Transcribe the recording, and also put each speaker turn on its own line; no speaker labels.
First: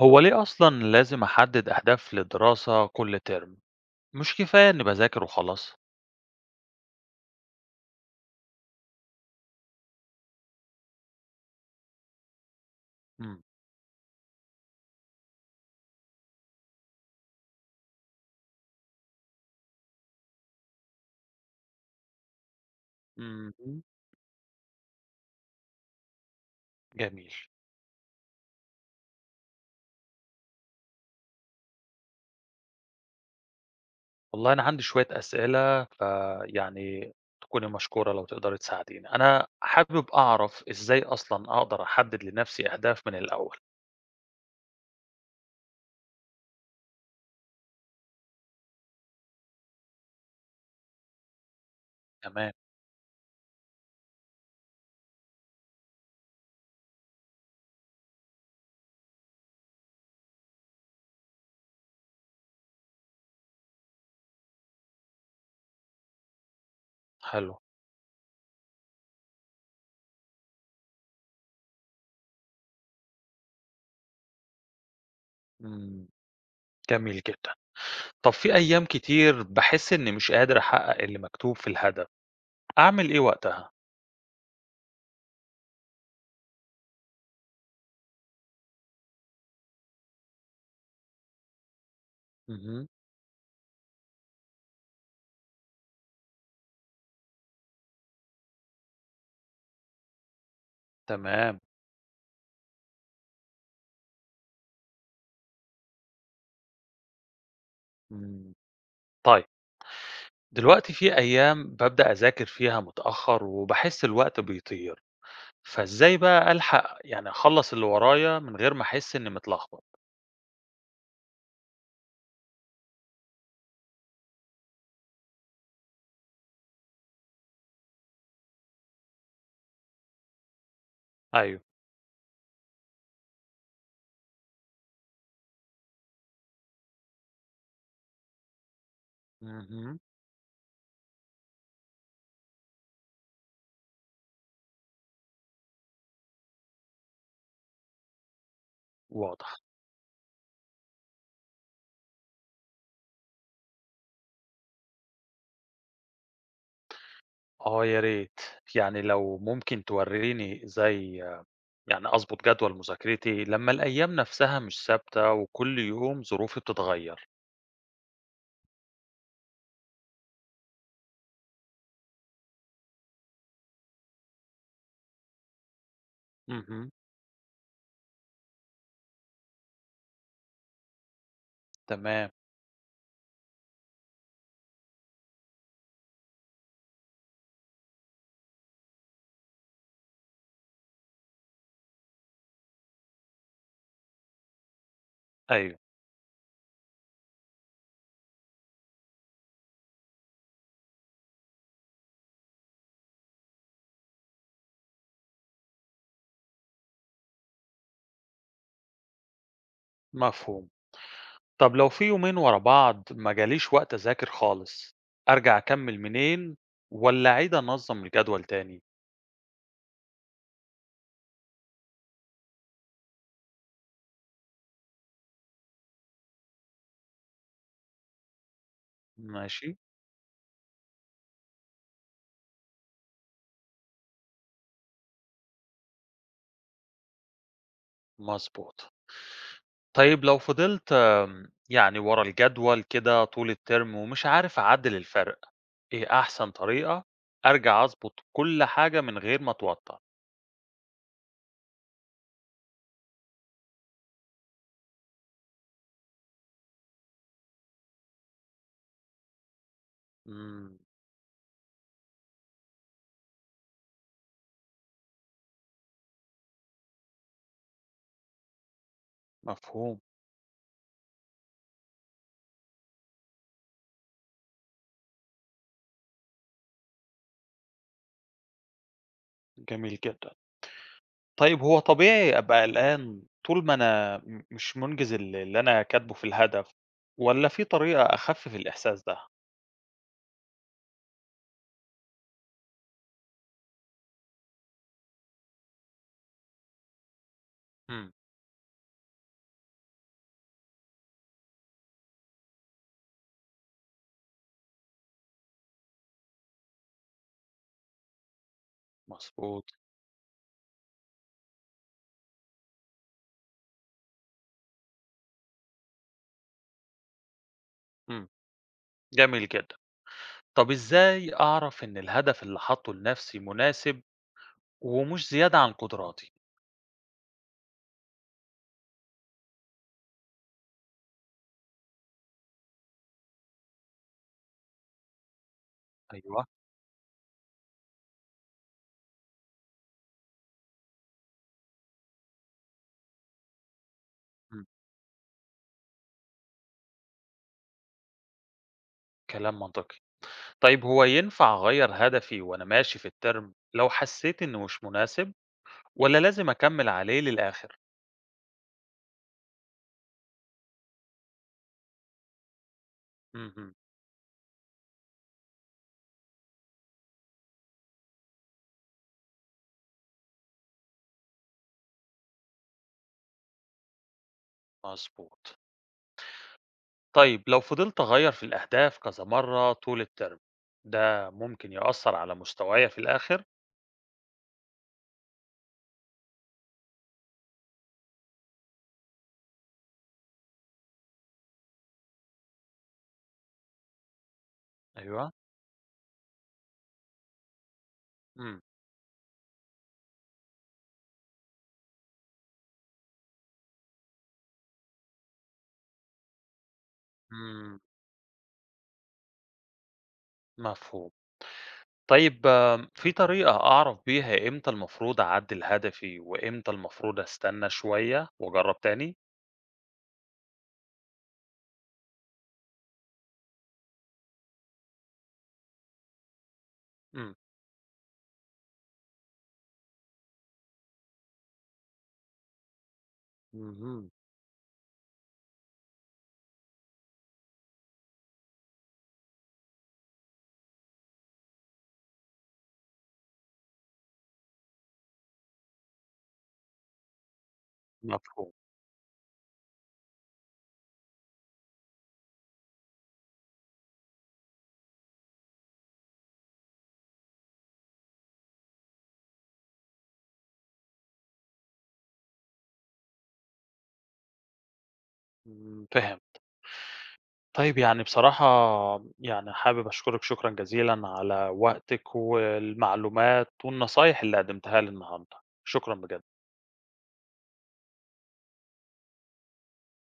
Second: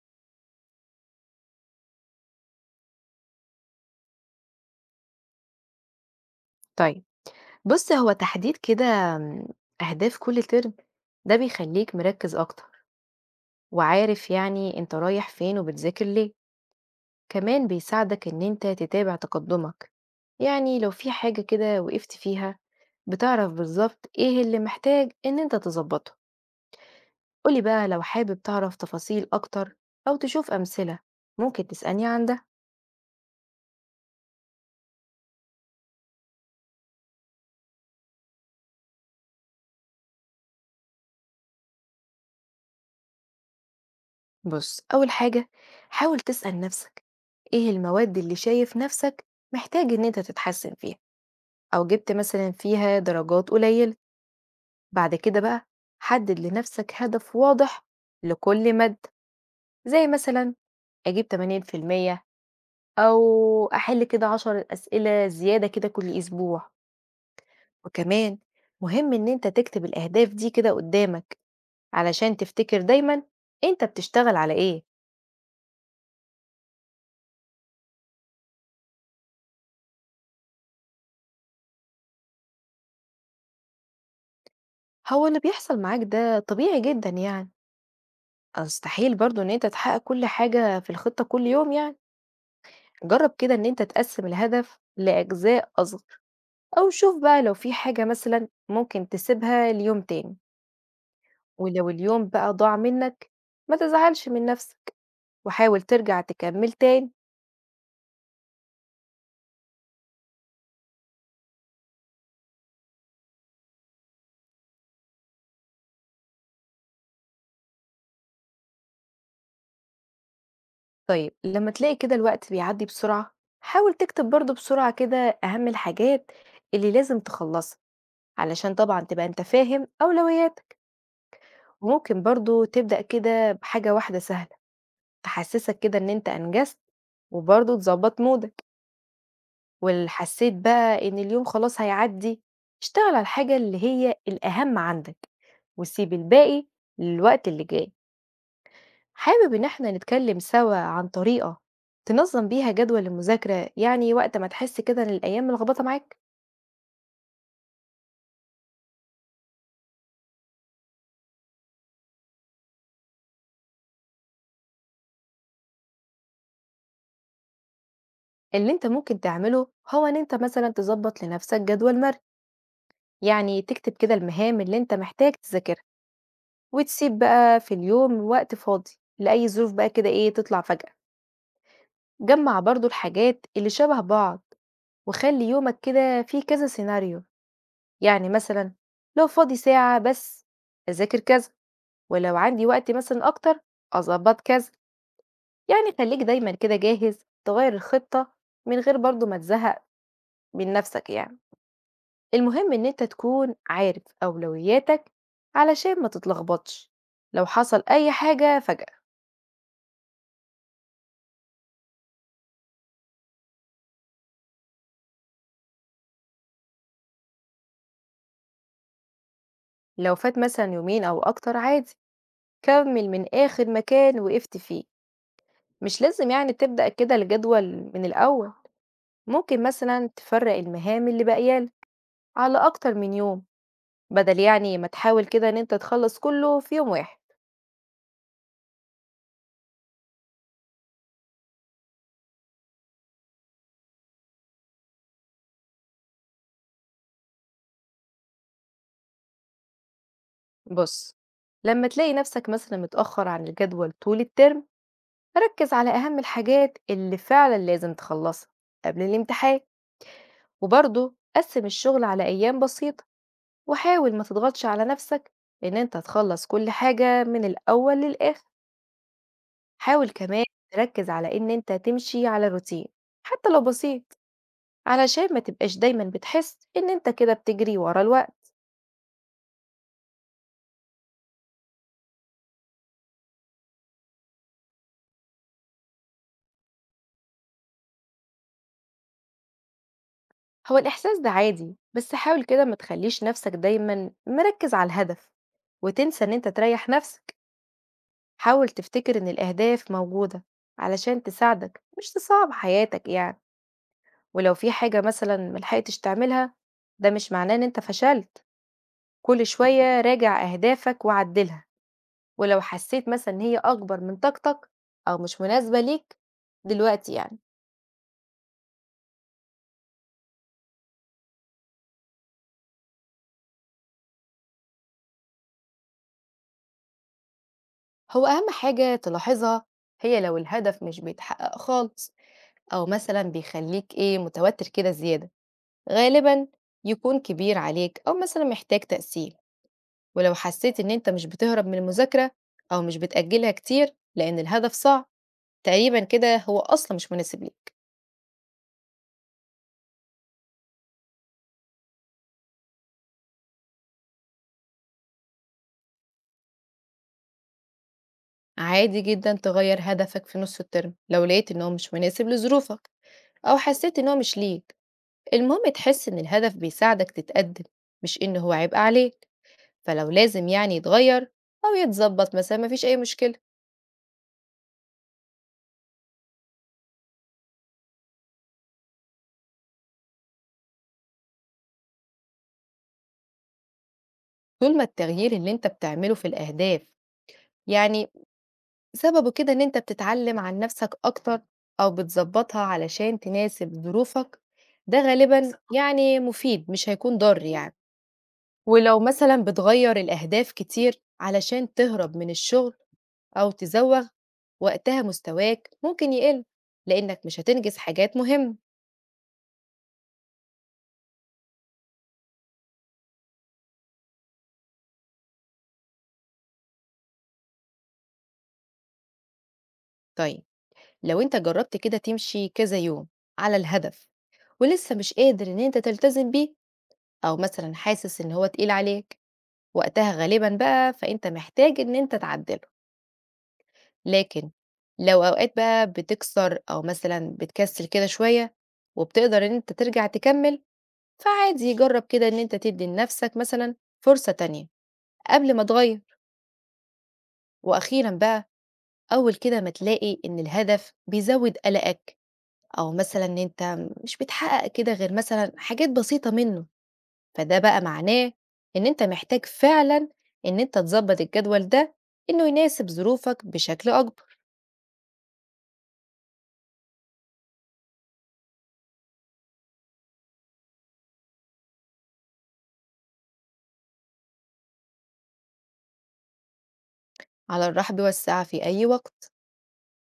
هو ليه أصلا لازم أحدد أهداف للدراسة كل ترم؟ مش كفاية إني بذاكر وخلاص.
طيب، بُص، هو تحديد كده أهداف كل ترم ده بيخلّيك مركّز أكتر،
امم،
وعارف يعني أنت رايح فين وبتذاكر ليه، كمان بيساعدك إن أنت تتابع تقدُّمك، يعني لو في حاجة كده وقفت فيها بتعرف
امم،
بالضبط إيه اللي محتاج إن أنت تضبّطه.
جميل.
قُل لي بقى لو حابب تعرف تفاصيل أكتر أو تشوف أمثلة ممكن تسألني عن ده.
والله أنا عندي شوية أسئلة فيعني تكوني مشكورة لو تقدري تساعديني. أنا حابب أعرف إزاي أصلا أقدر أحدد لنفسي أهداف من الأول.
بُص، أول حاجة حاول تسأل نَفْسك إيه المواد اللي شايف نَفْسك محتاج إن أنت تتحسّن فيها؟ أو جبت مثلًا
تمام،
فيها درجات قليلة. بعد كده بقى حدد لنفسك هدف واضح لكل مادة، زي مثلًا أجيب 80%، أو أحل كده 10 أسئلة زيادة كده كل أسبوع.
حلو.
وكمان مهم إن أنت تكتب الأهداف دي كده قدامك علشان تفتكر دايمًا أنت بتشتغل على إيه.
امم، جميل جدا. طب في أيام كتير بحس إني مش قادر أحقق اللي مكتوب في الهدف. أعمل إيه وقتها؟
هو اللي بيحصل معاك ده طبيعي جدًا يعني، مستحيل برضه إن أنت تحقق كل حاجة في الخطة كل يوم يعني.
امم،
جرب كده إن أنت تقسم الهدف لأجزاء أصغر. أو شوف بقى لو في حاجة مثلا ممكن تسيبها ليوم تاني.
تمام.
ولو اليوم بقى ضاع منك ما تزعلش من نفسك وحاول ترجع تكمل تاني.
امم، طيب. دلوقتي في أيام بابدأ أذاكر فيها متأخر وباحس الوقت بيطير، فإزاي بقى ألحق يعني أخلص اللي ورايا من غير ما أحس إني متلخبط؟
طيب لما تلاقي كده الوقت بيعدي بسرعة حاول تكتب برضه بسرعة كده أهم الحاجات اللي لازم تخلصها علشان طبعا تبقى انت فاهم أولوياتك.
أيوه،
وممكن برضه تبدأ كده بحاجة واحدة سهلة تحسسك كده إن انت أنجزت وبرضه تظبط مودك.
مهم.
ول حسيت بقى إن اليوم خلاص هيعدّي، اشتغل على الحاجة اللي هي الأهم عندك، وسيب الباقي للوقت اللي جاي. حابب
واضح.
إن إحنا نتكلم سوا عن طريقة تنظّم بيها جدول المذاكرة، يعني وقت ما تحس كده إن الأيام ملخبطة معاك؟
آه، يا ريت، يعني لو ممكن توريني إزاي يعني أظبط جدول مذاكرتي لما الأيام نفسها مش ثابتة وكل يوم ظروفي بتتغير.
اللي أنت ممكن تعمله هو إن أنت مثلًا تضبّط لنفسك جدول مرن، يعني تكتب كده المهام اللي أنت محتاج تذاكرها،
مهم.
وتسيب بقى في اليوم وقت فاضي لأي ظروف بقى كده إيه تطلع فجأة.
تمام.
جمّع برضه الحاجات اللي شبه بعض وخلي يومك كده فيه كذا سيناريو، يعني مثلا لو فاضي ساعة بس أذاكر كذا، ولو عندي وقت مثلا أكتر أظبط كذا.
أيوه،
يعني خليك دايما كده جاهز تغير الخطة من غير برضو ما تزهق من نفسك يعني. المهم إن أنت تكون عارف أولوياتك علشان ما تتلخبطش لو حصل أي حاجة فجأة.
مفهوم. طب لو في يومين ورا بعض ما جاليش وقت أذاكر خالص، أرجع أكمل منين ولا أعيد أنظم الجدول تاني؟
لو فات مثلا يومين أو أكتر عادي، كمل من آخر مكان وقفت فيه، مش لازم يعني تبدأ كده الجدول من الأول. ممكن
ماشي،
مثلا تفرق المهام اللي باقيالك على أكتر من يوم، بدل يعني ما تحاول كده إن أنت تخلص كله في يوم واحد.
مظبوط. طيب لو فضلت يعني ورا الجدول كده طول الترم ومش عارف أعدل الفرق، إيه أحسن طريقة أرجع أظبط كل حاجة من غير ما أتوتر؟
بص، لما تلاقي نفسك مثلا متأخر عن الجدول طول الترم ركز على أهم الحاجات اللي فعلا لازم تخلصها قبل الامتحان.
مم،
وبرضه قسم الشغل على أيام بسيطة وحاول ما تضغطش على نفسك إن أنت تخلص كل حاجة من الأول للآخر.
مفهوم،
حاول كمان تركز على إن أنت تمشي على روتين حتى لو بسيط، علشان ما تبقاش دايما بتحس إن أنت كده بتجري ورا الوقت.
جميل جدا. طيب هو طبيعي أبقى قلقان طول ما أنا مش منجز اللي أنا كاتبه في الهدف، ولا في طريقة أخفف الإحساس ده؟
هو الإحساس ده عادي، بس حاول كده ما تخليش نفسك دايما مركز على الهدف وتنسى إن أنت تريح نفسك.
إمم،
حاول تفتكر إن الأهداف موجودة علشان تساعدك مش تصعب حياتك يعني. ولو في حاجة مثلا ملحقتش تعملها ده مش معناه إن أنت فشلت. كل
مضبوط،
شوية راجع أهدافك وعدلها، ولو حسيت مثلا إن هي أكبر من طاقتك أو مش مناسبة ليك دلوقتي يعني.
إمم، جميل جدًا. طب إزاي أعرف إن الهدف اللي حاطّه لنفسي مناسب ومش زيادة عن قدراتي؟
هو أهم حاجة تلاحظها هي لو الهدف مش بيتحقق خالص أو مثلا بيخليك إيه متوتر كده زيادة،
أيوه،
غالبا يكون كبير عليك أو مثلا محتاج تقسيم. ولو حسيت إن أنت مش بتهرب من المذاكرة أو مش بتأجلها كتير لأن
إمم،
الهدف صعب، تقريبا كده هو أصلا مش مناسب ليك.
كلام منطقي. طيب هو ينفع أغيّر هدفي وأنا ماشي في الterm لو حسّيت إنه مش مناسب والّا لازم أكمّل عليه للآخر؟
عادي جدا تغير هدفك في نص الترم لو لقيت إن هو مش مناسب لظروفك أو
اهم،
حسيت إن هو مش ليك. المهم تحس إن الهدف بيساعدك تتقدم مش إن هو عبء عليك، فلو لازم يعني يتغير أو يتظبط مثلا مفيش أي مشكلة.
مضبوط. طيب لو فضلت أغيّر في الأهداف كذا مرّة طول الterm ده ممكن يأثّر على مستوايا في الآخر؟
طول ما التغيير اللي أنت بتعمله في الأهداف يعني سببه كده إن أنت بتتعلم عن نفسك أكتر أو بتظبطها علشان تناسب ظروفك، ده
أيوه،
غالبا يعني مفيد مش هيكون ضار يعني.
إمم،
ولو مثلا بتغير الأهداف كتير علشان تهرب من الشغل أو تزوغ، وقتها مستواك ممكن يقل لأنك مش هتنجز
إمم،
حاجات مهمة.
مفهوم. طيب في طريقة أعرف بيها إمتى المفروض أعدّل هدفي، وإمتى المفروض أستنى شوية وأجرّب تاني؟
طيب، لو أنت جربت كده تمشي كذا يوم على الهدف ولسه مش قادر إن أنت تلتزم بيه،
إمم.
أو مثلًا حاسس إن هو تقيل عليك، وقتها غالبًا بقى فأنت محتاج إن أنت تعدّله.
اهم.
لكن لو أوقات بقى بتكسر أو مثلًا بتكسّل كده شوية وبتقدر إن أنت ترجع تكمّل، فعادي جرّب كده إن أنت تدّي لنَفْسك مثلًا فرصة تانية قبل ما تغيّر. وأخيرًا بقى
مفهوم.
أول كده ما تلاقي إن الهدف بيزوّد قلقك أو مثلًا إن أنت مش بتحقق كده غير مثلًا حاجات بسيطة منّه، فده بقى معناه إن أنت محتاج فعلا إن أنت تظبط الجدول ده إنه يناسب ظروفك بشكل أكبر.
إمم. فهمت. طيب يعني بصراحة يعني حابب أشكرِك شكرًا جزيلًا على وقتِك والمعلومات والنصايح اللي قدّمتها لي النهارده، شكرًا بجد.
على الرحب والسعة في أي وقت.